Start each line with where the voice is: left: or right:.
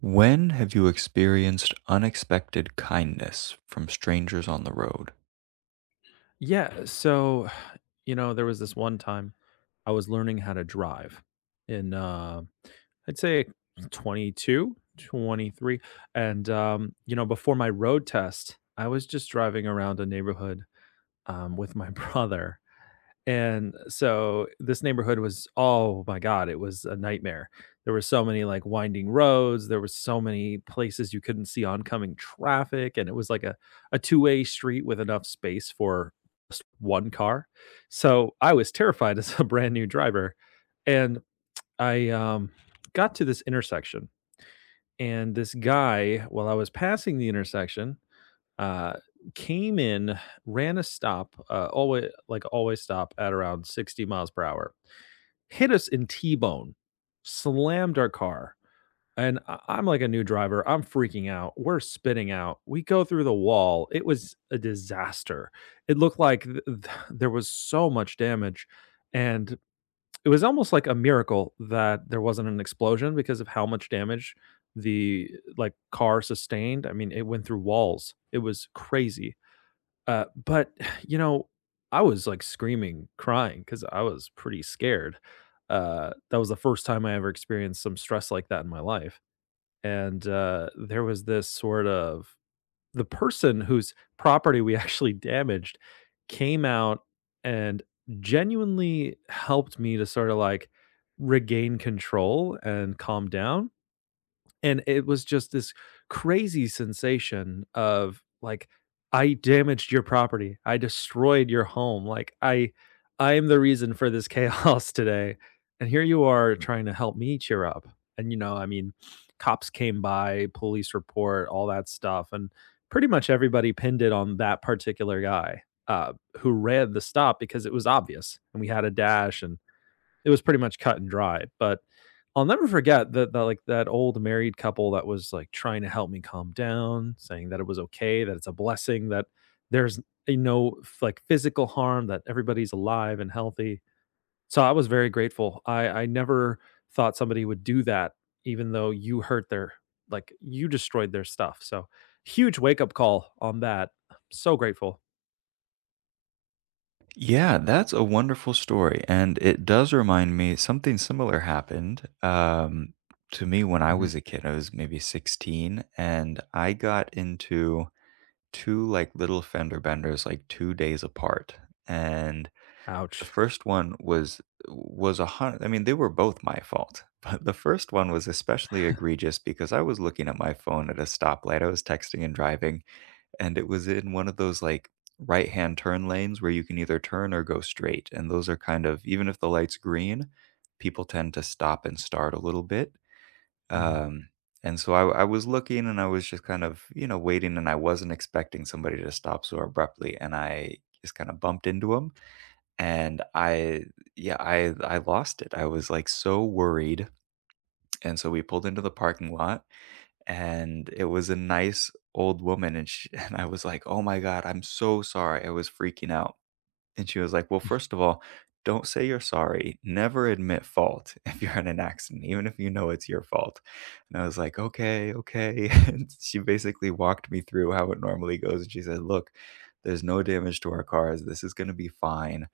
right: When have you experienced unexpected kindness from strangers on the road?
left: Yeah, so, there was this one time I was learning how to drive in, uh, I'd say 22, twenty three. Before my road test, I was just driving around a neighborhood with my brother. And so this neighborhood was, oh my god, it was a nightmare. There were so many like winding roads, there were so many places you couldn't see oncoming traffic, and it was like a two-way street with enough space for just one car. So I was terrified as a brand new driver. And I got to this intersection, and this guy, while I was passing the intersection, uh, came in, ran a stop, always like always stop at around 60 miles per hour, hit us in T-bone, slammed our car. And I'm like a new driver. I'm freaking out. We're spitting out. We go through the wall. It was a disaster. It looked like there was so much damage. And it was almost like a miracle that there wasn't an explosion because of how much damage the like car sustained. I mean, it went through walls. It was crazy uh, but, you know, I was, like, screaming, crying because I was pretty scared. That was the first time I ever experienced some stress like that in my life, and there was this sort of, the person whose property we actually damaged came out and genuinely helped me to sorta, like, regain control and calm down. And it was just this crazy sensation of like, I damaged your property. I destroyed your home. Like I am the reason for this chaos today. And here you are trying to help me cheer up. I mean, cops came by, police report, all that stuff. And pretty much everybody pinned it on that particular guy, uh, who read the stop because it was obvious. And we had a dash and it was pretty much cut and dry. But I'll never forget that old married couple that was like trying to help me calm down, saying that it was okay, that it's a blessing, that there's, like physical harm, that everybody's alive and healthy. So I was very grateful. I never thought somebody would do that, even though you hurt their, like you destroyed their stuff. So huge wake up call on that. I'm so grateful.
right: Yeah, that's a wonderful story, and it does remind me something similar happened to me when I
left: Mhm.
right: was a kid. I was maybe 16, and I got into two like little fender benders like two days apart, and the
left: Ouch.
right: first one was a hundred. I mean, they were both my fault, but the first one was especially egregious because I was looking at my phone at a stoplight, I was texting and driving, and it was in one of those, like, right-hand turn lanes where you can either turn or go straight, and those are kind of even if the light's green, people tend to stop and start a little bit,
left: Mhm.
right: um, and so I was looking and I was just kind of, you know, waiting, and I wasn't expecting somebody to stop so abruptly, and I just kinda bumped into him, and I yeah, I lost it. I was, like, so worried, and so we pulled into the parking lot, and it was a nice old woman, and sh and I was like, "Oh my god, I'm so sorry." I was freaking out, and she was like, "Well, first of all, don't say you're sorry. Never admit fault if you're in an accident, even if you know it's your fault." And I was like, "Okay, okay." And she basically walked me through how it normally goes, and she said, "Look, there's no damage to our cars. This is gonna be fine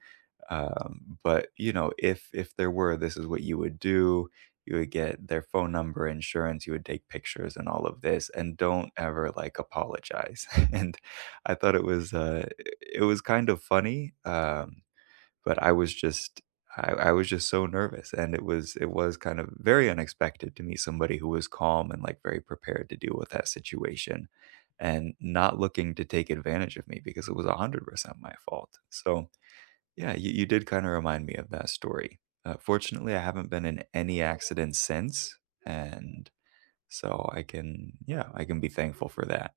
right: but you know if there were, this is what you would do. You would get their phone number, insurance, you would take pictures and all of this, and don't ever like apologize." And I thought it was kind of funny. But I was just, I was just so nervous, and it was kind of very unexpected to meet somebody who was calm and like very prepared to deal with that situation and not looking to take advantage of me because it was 100% my fault. So yeah, you did kind of remind me of that story. Fortunately, I haven't been in any accidents since, and so I can, yeah, I can be thankful for that.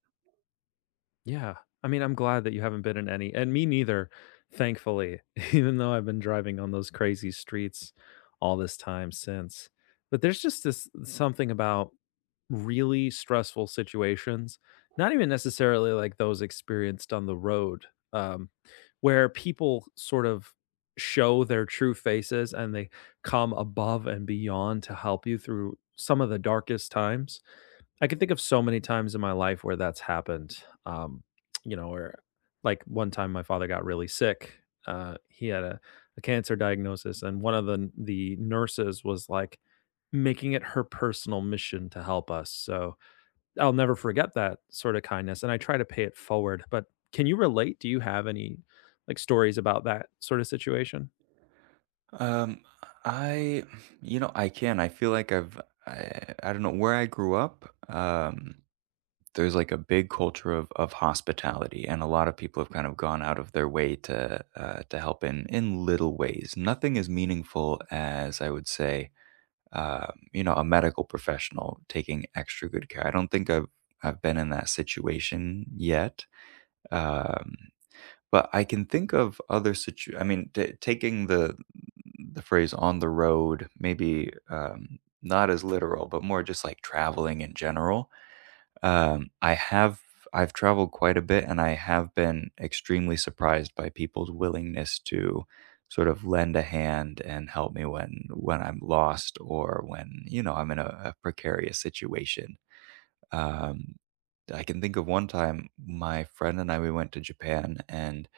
left: Yeah. I mean, I'm glad that you haven't been in any, and me neither, thankfully, even though I've been driving on those crazy streets all this time since. But there's just this something about really stressful situations, not even necessarily like those experienced on the road, um, where people sort of show their true faces and they come above and beyond to help you through some of the darkest times. I can think of so many times in my life where that's happened. Um, or like one time my father got really sick. He had a cancer diagnosis, and one of the nurses was like making it her personal mission to help us. So I'll never forget that sort of kindness, and I try to pay it forward. But can you relate? Do you have any like stories about that sort of situation?
right: Um, I, you know, I can. I feel like I don't know where I grew up. There's like a big culture of hospitality, and a lot of people have kind of gone out of their way to help in little ways. Nothing as meaningful as I would say you know, a medical professional taking extra good care. I don't think I've been in that situation yet, um, but I can think of other situ. I mean, taking the phrase on the road, maybe not as literal, but more just like traveling in general. I have I've traveled quite a bit, and I have been extremely surprised by people's willingness to sort of lend a hand and help me when I'm lost or when, you know, I'm in a precarious situation. Um, I can think of one time my friend and I we went to Japan, and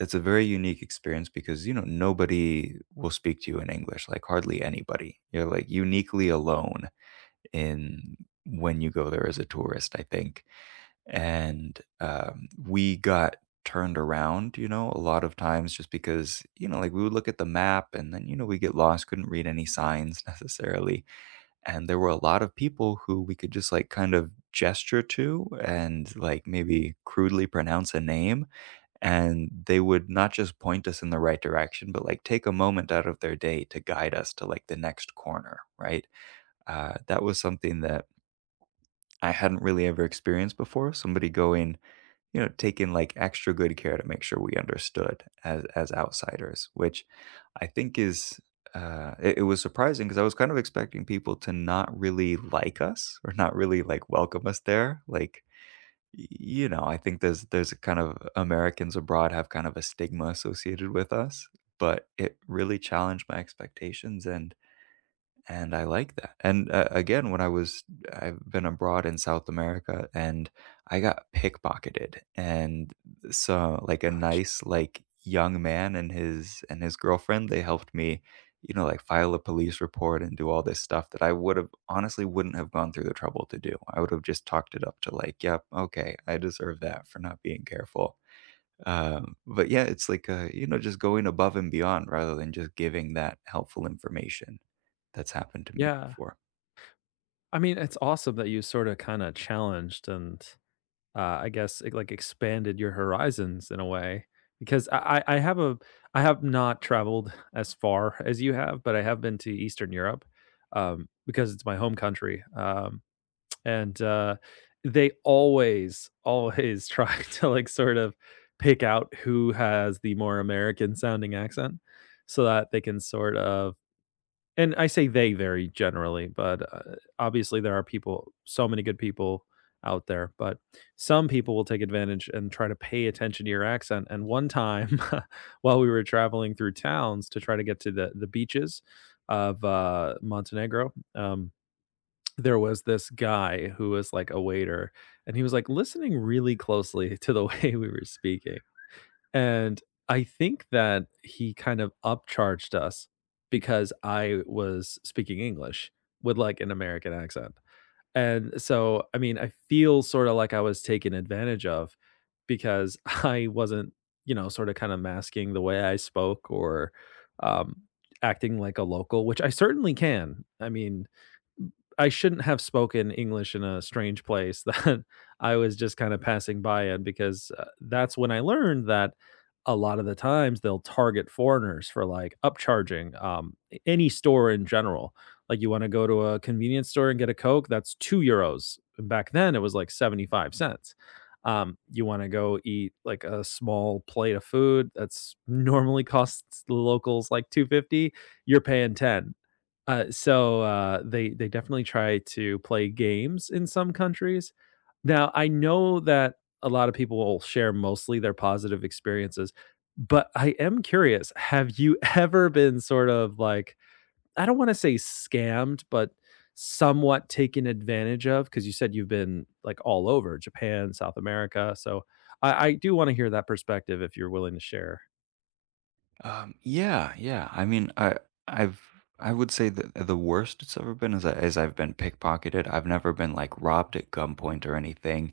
right: it's a very unique experience because you know nobody will speak to you in English, like hardly anybody. You're like uniquely alone in when you go there as a tourist, I think. And we got turned around, you know, a lot of times just because, you know, like we would look at the map and then, you know, we get lost, couldn't read any signs necessarily, and there were a lot of people who we could just like kind of gesture to and like maybe crudely pronounce a name, and they would not just point us in the right direction, but like take a moment out of their day to guide us to like the next corner, right? Uh, that was something that I hadn't really ever experienced before, somebody going, you know, taken like extra good care to make sure we understood as outsiders, which I think is it, it was surprising because I was kind of expecting people to not really like us or not really like welcome us there. Like, you know, I think there's a kind of Americans abroad have kind of a stigma associated with us, but it really challenged my expectations, and I like that. And again, when I was, I've been abroad in South America, and I got pickpocketed. And so, like, a
left: Ouch.
right: nice, like, young man and his girlfriend they helped me, you know, like file a police report and do all this stuff that I would have, honestly wouldn't have gone through the trouble to do. I would have just talked it up to, like, yep, okay, I deserve that for not being careful. But yeah, it's like, you know, just going above and beyond rather than just giving that helpful information. That's happened to me
left: Yeah.
right: before.
left: I mean, it's awesome that you sort of kind of challenged and, I guess it, like expanded your horizons in a way because, I have a, I have not traveled as far as you have, but I have been to Eastern Europe because it's my home country, and they always try to like sort of pick out who has the more American sounding accent so that they can sort of, and I say they very generally, but, obviously, there are people, so many good people out there, but some people will take advantage and try to pay attention to your accent, and one time, while we were traveling through towns to try to get to the beaches of, Montenegro, there was this guy who was, like, a waiter, and he was, like, listening really closely to the way we were speaking, and I think that he kind of upcharged us because I was speaking English with, like, an American accent. And so, I mean, I feel sorta like I was taken advantage of because I wasn't, sorta kinda masking the way I spoke, or, um, acting like a local, which I certainly can. I mean, I shouldn't have spoken English in a strange place that I was just kind of passing by in because, that's when I learned that a lot of the times they'll target foreigners for like upcharging, any store in general. Like you want to go to a convenience store and get a Coke, that's 2 euros. Back then it was like 75 cents. You want to go eat like a small plate of food that's normally costs the locals like 250, you're paying 10. So they definitely try to play games in some countries. Now, I know that a lot of people will share mostly their positive experiences, but I am curious, have you ever been sort of like, I don't wanna say scammed, but somewhat taken advantage of? Because you said you've been, like, all over Japan, South America, so I do wanna hear that perspective if you're willing to share.
right: Yeah, yeah. I mean, I've, I would say that the worst it's ever been is, is I've been pickpocketed. I've never been like robbed at gunpoint or anything.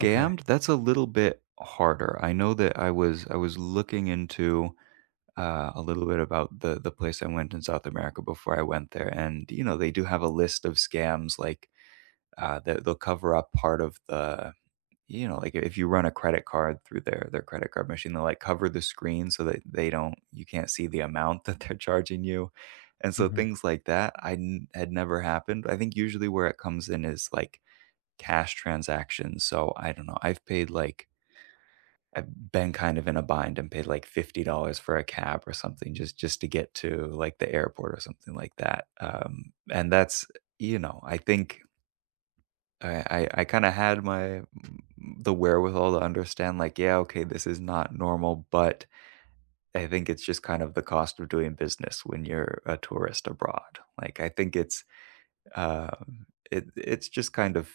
left: Okay.
right: that's a little bit harder. I know that I was looking into, a little bit about the place I went in South America before I went there, and you know they do have a list of scams, like they'll cover up part of the, you know, like if you run a credit card through their credit card machine, they'll like cover the screen so that they don't, you can't see the amount that they're charging you. And so
left: Mhm.
right: things like that I had never happened. I think usually where it comes in is like cash transactions. So I don't know, I've paid like, I've been kind of in a bind and paid like $50 for a cab or something, just to get to like the airport or something like that. And that's, you know, I think I kinda had my the wherewithal to understand, like, yeah, okay, this is not normal, but I think it's just kind of the cost of doing business when you're a tourist abroad. Like, I think it's, um, it it's just kind of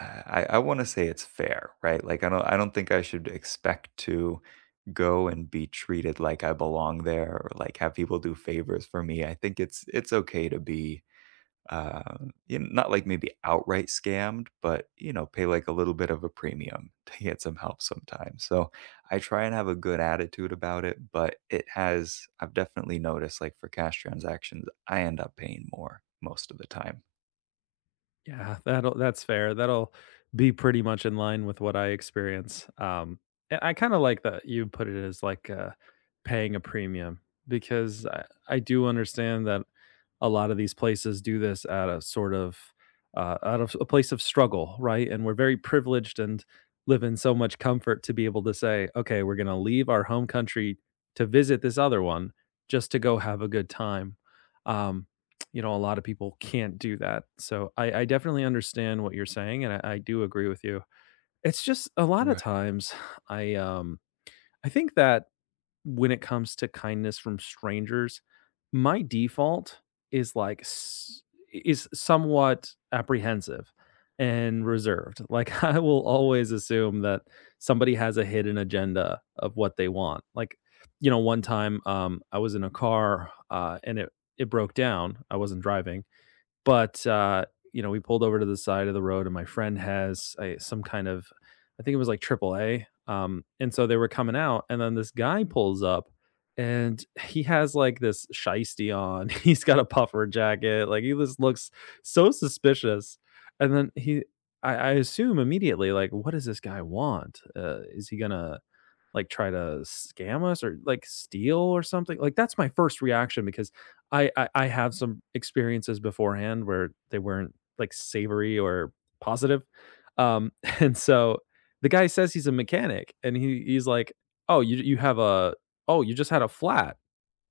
right: I wanna say it's fair, right? Like, I don't think I should expect to go and be treated like I belong there or, like, have people do favors for me. I think it's okay to be uh, you know, not like maybe outright scammed, but you know, pay like a little bit of a premium to get some help sometimes. So I try and have a good attitude about it, but it has, I've definitely noticed like for cash transactions, I end up paying more most of the time.
left: Yeah, that's fair. That'll be pretty much in line with what I experience. And I kind of like that you put it as like, paying a premium because, I do understand that a lot of these places do this out of sort of, out of a place of struggle, right? And we're very privileged and live in so much comfort to be able to say, okay, we're going to leave our home country to visit this other one just to go have a good time. Um, a lot of people can't do that. So, I definitely understand what you're saying, and, I do agree with you. It's just a lot of
right: Right.
left: times I um I think that when it comes to kindness from strangers, my default is is somewhat apprehensive and reserved. Like I will always assume that somebody has a hidden agenda of what they want. Like, one time I was in a car, and it broke down. I wasn't driving but, uh, we pulled over to the side of the road, and my friend has a some kind of, I think it was like AAA, and so they were coming out, and then this guy pulls up, and he has, like, this shiesty on. He's got a puffer jacket, like, he just looks so suspicious, and then he, I assume immediately, like, "What does this guy want? Is he gonna like try to scam us or like steal or something, like that's my first reaction because, I have some experiences beforehand where they weren't like savory or positive. um and so the guy says he's a mechanic and he's like, oh you have a oh you just had a flat,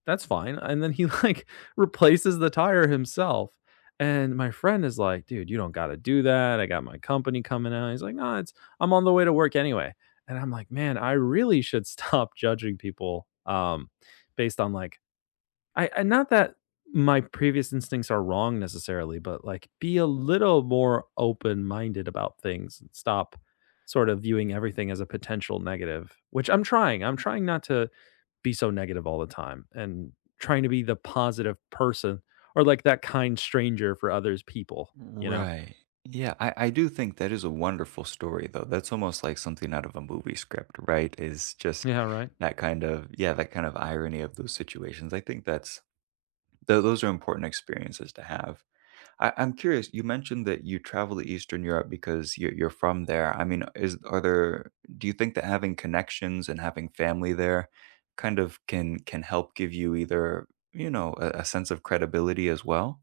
left: that's fine, and then he, like, replaces the tire himself, and my friend is like, "Dude, you don't gotta do that, I got my company coming out." He's like, "No, it's, I'm on the way to work anyway," and I'm like, "Man, I really should stop judging people, based on, like," I and not that my previous instincts are wrong necessarily, but, like, be a little more open-minded about things and stop sort of viewing everything as a potential negative, which I'm trying not to be so negative all the time and trying to be the positive person or like that kind stranger for others people, you know?
right: Right. Yeah, I do think that is a wonderful story, though. That's almost like something out of a movie script, right? Is just
left: Yeah, right.
right: that kind of, yeah, that kind of irony of those situations. I think that's, those are important experiences to have. I'm curious. You mentioned that you travel to Eastern Europe because you're from there. I mean, is are there? Do you think that having connections and having family there kind of can help give you either, you know, a sense of credibility as well?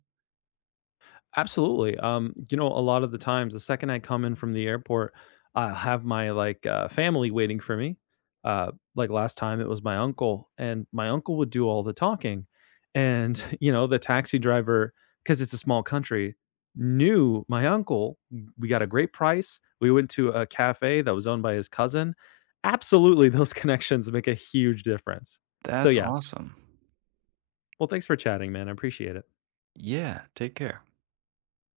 left: Absolutely. A lot of the times, the second I come in from the airport, I have my like, family waiting for me. Like last time, it was my uncle, and my uncle would do all the talking. And the taxi driver, because it's a small country, knew my uncle. We got a great price. We went to a cafe that was owned by his cousin. Absolutely, those connections make a huge difference. So
right: That's
left: yeah.
right: awesome.
left: Well, thanks for chatting, man. I appreciate it.
right: Yeah. Take care.